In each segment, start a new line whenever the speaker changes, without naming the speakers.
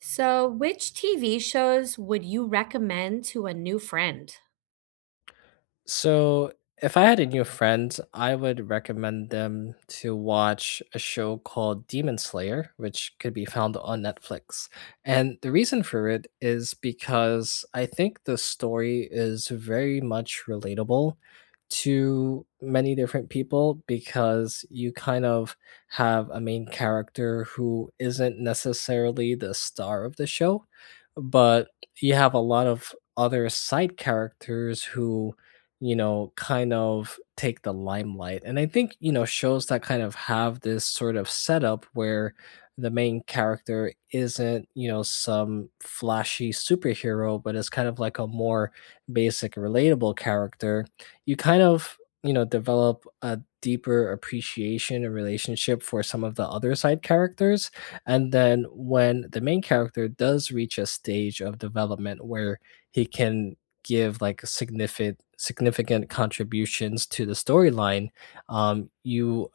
So, which TV shows would you recommend to a new friend?
So, if I had a new friend, I would recommend them to watch a show called Demon Slayer, which could be found on Netflix. And the reason for it is because I think the story is very much relatable to many different people, because you kind of have a main character who isn't necessarily the star of the show, but you have a lot of other side characters who, you know, kind of take the limelight. And I think, you know, shows that kind of have this sort of setup where the main character isn't, you know, some flashy superhero, but is kind of like a more basic, relatable character. You kind of, you know, develop a deeper appreciation and relationship for some of the other side characters. And then when the main character does reach a stage of development where he can give like significant contributions to the storyline, you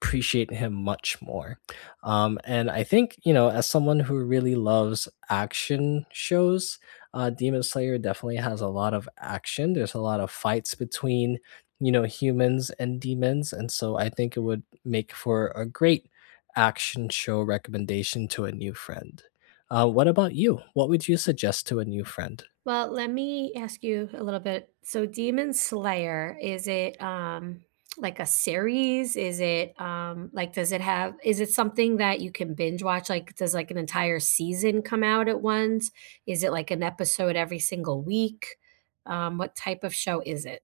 appreciate him much more. And I think, you know, as someone who really loves action shows, Demon Slayer definitely has a lot of action. There's a lot of fights between, you know, humans and demons, and so I think it would make for a great action show recommendation to a new friend. What about you? What would you suggest to a new friend?
Well, let me ask you a little bit. So, Demon Slayer, is it like a series? Is it like does it have is it something that you can binge watch? Like does like an entire season come out at once? Is it like an episode every single week? What type of show is it?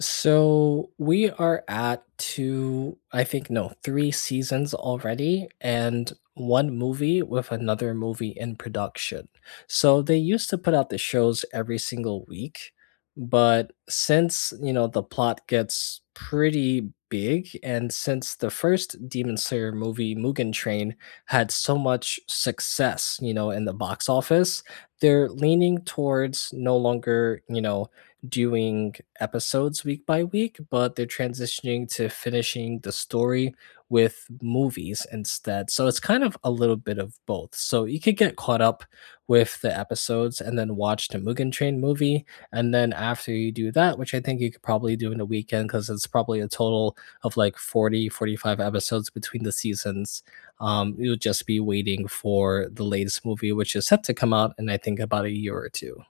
So we are at two, I think, no, three seasons already, and one movie with another movie in production. So they used to put out the shows every single week, but since, you know, the plot gets pretty big, and since the first Demon Slayer movie, Mugen Train, had so much success, you know, in the box office, they're leaning towards no longer, you know, doing episodes week by week, but they're transitioning to finishing the story with movies instead. So it's kind of a little bit of both. So you could get caught up with the episodes and then watch the Mugen Train movie. And then after you do that, which I think you could probably do in a weekend, because it's probably a total of like 40, 45 episodes between the seasons, you'll just be waiting for the latest movie, which is set to come out in, I think, about a year or two.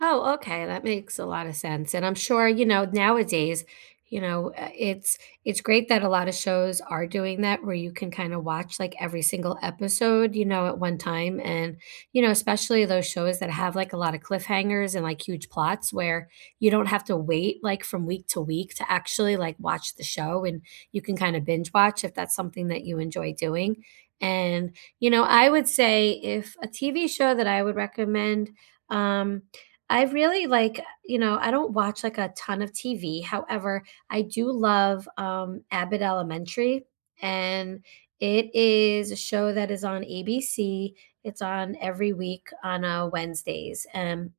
Oh, okay, that makes a lot of sense, and, I'm sure, you know, nowadays, you know, it's great that a lot of shows are doing that where you can kinda watch, like, every single episode, you know, at one time, and, you know, especially those shows that have, like, a lot of cliffhangers and, like, huge plots where you don't have to wait, like, from week to week to actually, like, watch the show, and you can kinda binge watch if that's something that you enjoy doing, and, you know, I would say if a TV show that I would recommend, um I really like. You know, I don't watch like a ton of TV. However, I do love Abbott Elementary, and it is a show that is on ABC. It's on every week on Wednesdays, and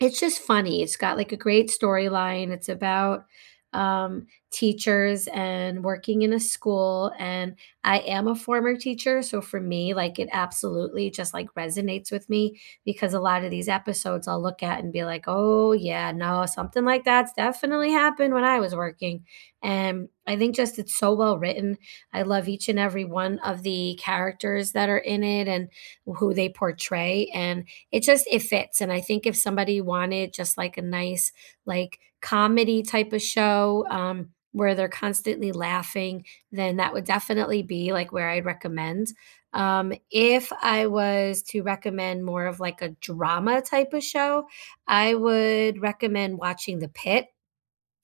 it's just funny. It's got, like, a great storyline. It's about, teachers and working in a school, and I am a former teacher, so for me, like, it absolutely just, like, resonates with me because a lot of these episodes I'll look at and be like, "Oh, yeah, no, something like that's definitely happened when I was working," and I think just it's so well written. I love each and every one of the characters that are in it and who they portray, and it just it fits. And I think if somebody wanted just like a nice, like, comedy type of show, where they're constantly laughing, then that would definitely be like where I'd recommend. If I was to recommend more of like a drama type of show, I would recommend watching The Pit,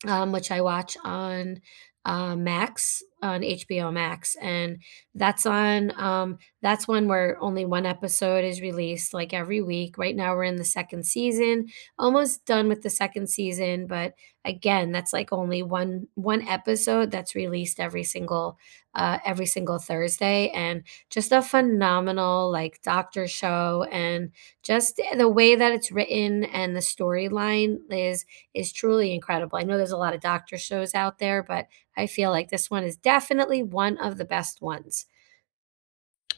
which I watch on Max, on HBO Max, and that's one where only one episode is released like every week. Right now, we're in the second season, almost done with the second season, but again, that's like only one episode that's released every single Thursday, and just a phenomenal, like, doctor show, and just the way that it's written and the storyline is truly incredible. I know there's a lot of doctor shows out there, but I feel like this one is definitely one of the best ones.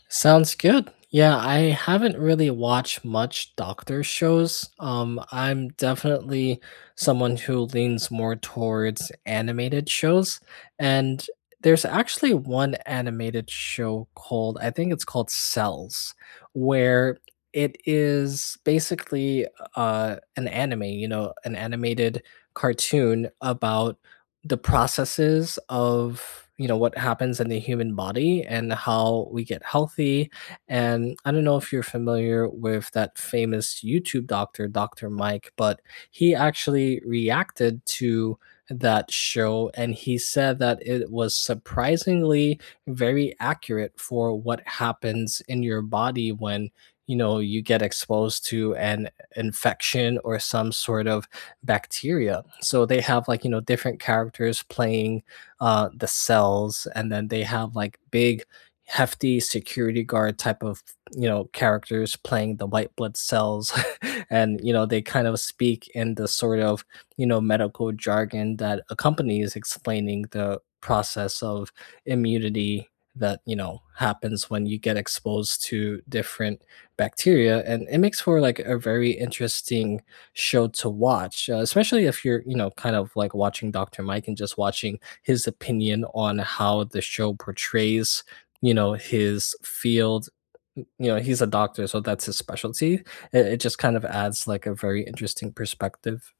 Sounds good. Yeah, I haven't really watched much doctor shows. I'm definitely someone who leans more towards animated shows. And there's actually one animated show called, I think it's called Cells, where it is basically an anime, you know, an animated cartoon about the processes of, you know, what happens in the human body and how we get healthy. And I don't know if you're familiar with that famous YouTube doctor, Dr. Mike, but he actually reacted to that show and he said that it was surprisingly very accurate for what happens in your body when, you know, you get exposed to an infection or some sort of bacteria. So they have, like, you know, different characters playing the cells, and then they have like big, hefty security guard type of, you know, characters playing the white blood cells. And, you know, they kind of speak in the sort of, you know, medical jargon that accompanies explaining the process of immunity that, you know, happens when you get exposed to different bacteria. And it makes for like a very interesting show to watch, especially if you're, you know, kind of like watching Dr. Mike and just watching his opinion on how the show portrays, you know, his field. You know, he's a doctor, so that's his specialty. It just kind of adds like a very interesting perspective.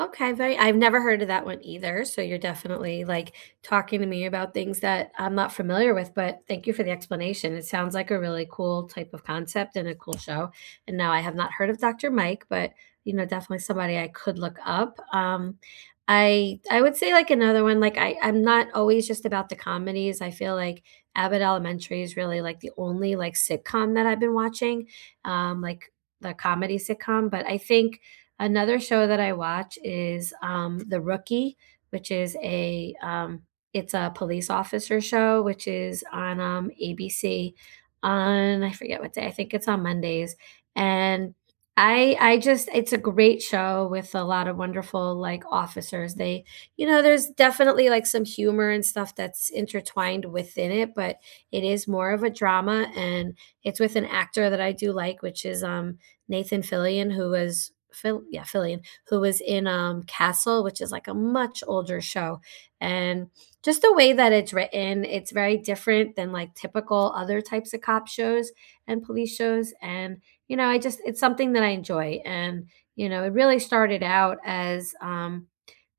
Okay, very I've never heard of that one either, so you're definitely, like, talking to me about things that I'm not familiar with, but thank you for the explanation. It sounds like a really cool type of concept and a cool show, and now I have not heard of Dr. Mike, but, you know, definitely somebody I could look up. I would say, like, another one. Like, I'm not always just about the comedies. I feel like Abbott Elementary is really, like, the only, like, sitcom that I've been watching, like, the comedy sitcom. But I think another show that I watch is, The Rookie, which is a, it's a police officer show, which is on, ABC on — I forget what day, I think it's on Mondays, and I just it's a great show with a lot of wonderful, like, officers. They, you know, there's definitely, like, some humor and stuff that's intertwined within it, but it is more of a drama, and it's with an actor that I do like, which is, Nathan Fillion, who was yeah, Fillion, who was in Castle, which is like a much older show, and just the way that it's written, it's very different than like typical other types of cop shows and police shows. And you know, I just it's something that I enjoy, and, you know, it really started out as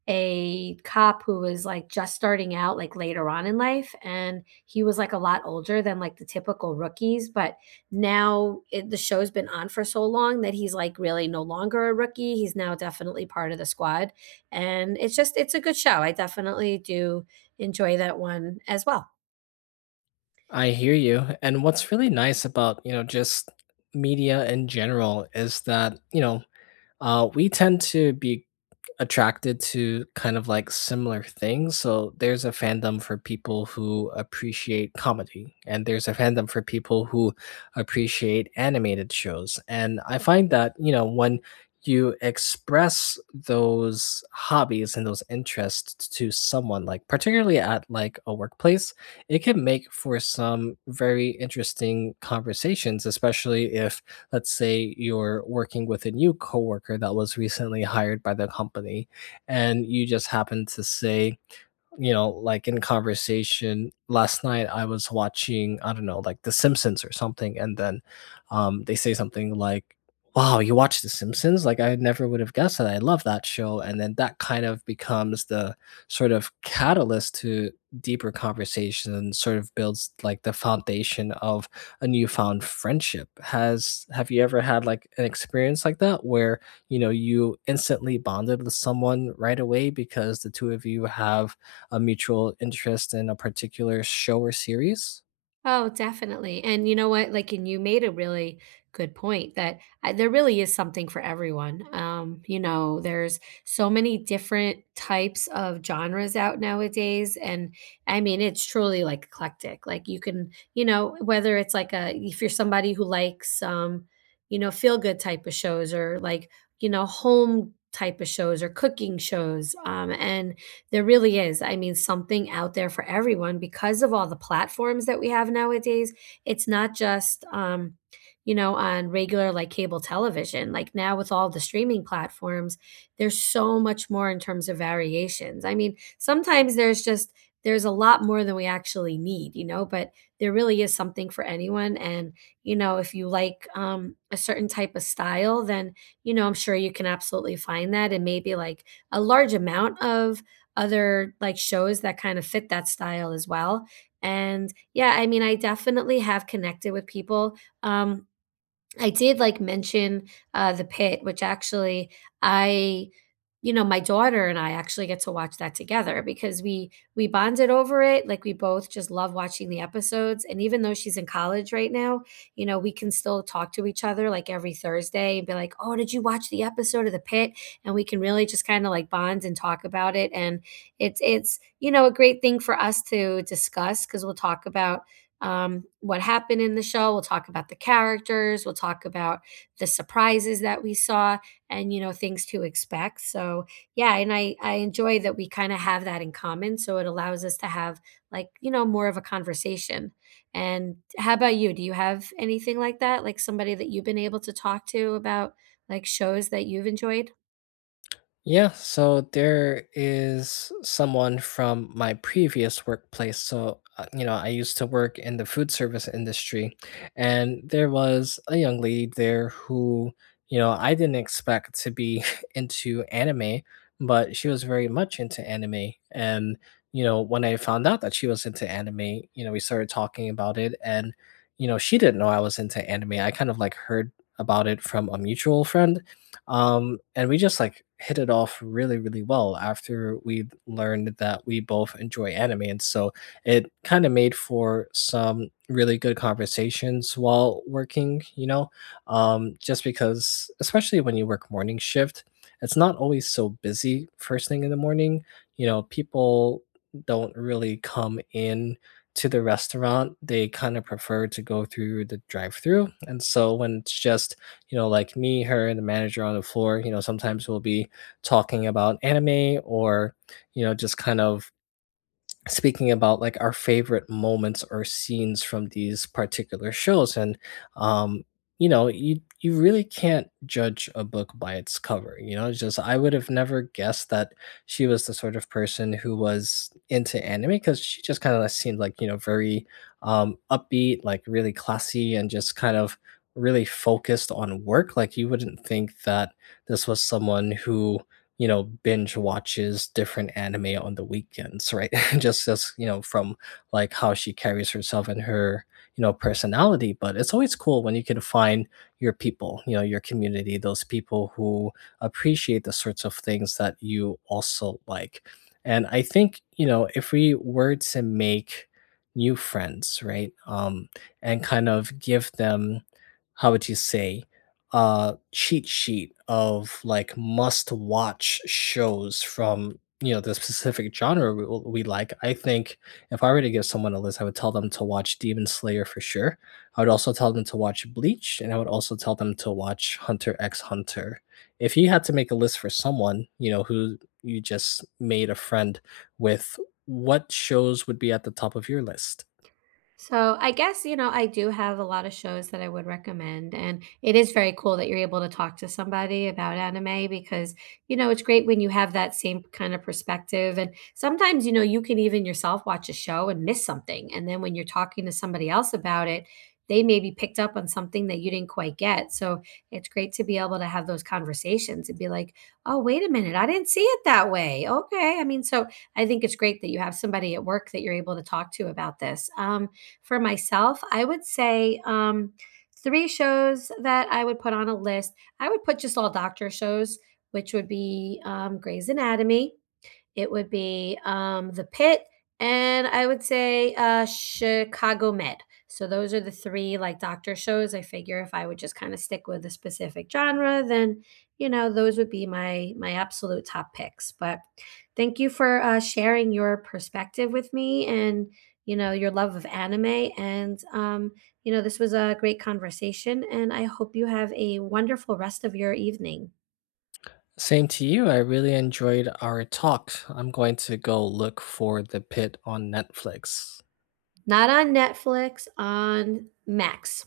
a cop who was like just starting out like later on in life, and he was like a lot older than like the typical rookies, but now the show's been on for so long that he's like really no longer a rookie. He's now definitely part of the squad, and it's just it's a good show. I definitely do enjoy that one as well.
I hear you. And what's really nice about, you know, just media in general is that, you know, we tend to be attracted to kind of like similar things. So there's a fandom for people who appreciate comedy, and there's a fandom for people who appreciate animated shows. And I find that, you know, when you express those hobbies and those interests to someone, like particularly at like a workplace, it can make for some very interesting conversations, especially if, let's say, you're working with a new coworker that was recently hired by the company, and you just happen to say, you know, like in conversation, last night I was watching, I don't know, like The Simpsons or something. And then they say something like, wow, you watch The Simpsons? Like, I never would have guessed that. I love that show. And then that kind of becomes the sort of catalyst to deeper conversation and sort of builds like the foundation of a newfound friendship. Have you ever had like an experience like that where, you know, you instantly bonded with someone right away because the two of you have a mutual interest in a particular show or series?
Oh, definitely. And you know what? Like, and you made a really good point there really is something for everyone. You know, there's so many different types of genres out nowadays. And I mean, it's truly like eclectic. Like, you can, you know, whether it's like a, if you're somebody who likes, you know, feel good type of shows, or like, you know, home type of shows or cooking shows. And there really is, I mean, something out there for everyone because of all the platforms that we have nowadays. It's not just, you know, on regular like cable television. Like now with all the streaming platforms, there's so much more in terms of variations. I mean, sometimes there's a lot more than we actually need, you know, but there really is something for anyone. And, you know, if you like a certain type of style, then, you know, I'm sure you can absolutely find that. And maybe like a large amount of other like shows that kind of fit that style as well. And yeah, I mean, I definitely have connected with people. Um, I did like mention The Pit, which actually I, you know, my daughter and I actually get to watch that together because we bonded over it. Like we both just love watching the episodes, and even though she's in college right now, you know, we can still talk to each other like every Thursday and be like, "Oh, did you watch the episode of The Pit?" And we can really just kind of like bond and talk about it, and it's you know a great thing for us to discuss because we'll talk about, what happened in the show. We'll talk about the characters. We'll talk about the surprises that we saw and, you know, things to expect. So, yeah. And I enjoy that we kind of have that in common. So it allows us to have, like, you know, more of a conversation. And how about you? Do you have anything like that? Like somebody that you've been able to talk to about like shows that you've enjoyed?
Yeah, so there is someone from my previous workplace. So, you know, I used to work in the food service industry, and there was a young lady there who, you know, I didn't expect to be into anime, but she was very much into anime. And, you know, when I found out that she was into anime, you know, we started talking about it. And, you know, she didn't know I was into anime. I kind of like heard about it from a mutual friend, and we just like hit it off really, really well after we learned that we both enjoy anime. And so it kind of made for some really good conversations while working, you know, just because, especially when you work morning shift, it's not always so busy first thing in the morning. You know, people don't really come in to the restaurant. They kind of prefer to go through the drive through. And so when it's just, you know, like me, her, and the manager on the floor, you know, sometimes we'll be talking about anime or, you know, just kind of speaking about like our favorite moments or scenes from these particular shows. And um you know, you really can't judge a book by its cover. You know, it's just, I would have never guessed that she was the sort of person who was into anime, because she just kind of seemed like, you know, very upbeat, like really classy, and just kind of really focused on work. Like, you wouldn't think that this was someone who, you know, binge watches different anime on the weekends, right? Just as, you know, from like how she carries herself and her, you know, personality. But it's always cool when you can find your people, you know, your community, those people who appreciate the sorts of things that you also like. And I think, you know, if we were to make new friends, right? And kind of give them, how would you say, cheat sheet of like must watch shows from, you know, the specific genre we like. I think if I were to give someone a list, I would tell them to watch Demon Slayer for sure. I would also tell them to watch Bleach, and I would also tell them to watch Hunter x Hunter. If you had to make a list for someone, you know, who you just made a friend with, what shows would be at the top of your list?
So I guess, you know, I do have a lot of shows that I would recommend. And it is very cool that you're able to talk to somebody about anime, because, you know, it's great when you have that same kind of perspective. And sometimes, you know, you can even yourself watch a show and miss something. And then when you're talking to somebody else about it, they maybe picked up on something that you didn't quite get. So it's great to be able to have those conversations and be like, oh, wait a minute, I didn't see it that way. Okay. I mean, so I think it's great that you have somebody at work that you're able to talk to about this. For myself, I would say three shows that I would put on a list. I would put just all doctor shows, which would be Grey's Anatomy. It would be, The Pit, and I would say, Chicago Med. So those are the three, like, doctor shows. I figure if I would just kinda stick with a specific genre, then, you know, those would be my absolute top picks. But thank you for, sharing your perspective with me and, you know, your love of anime, and, you know, this was a great conversation, and I hope you have a wonderful rest of your evening.
Same to you. I really enjoyed our talk. I'm going to go look for The Pit on Netflix.
Not on Netflix, on Max.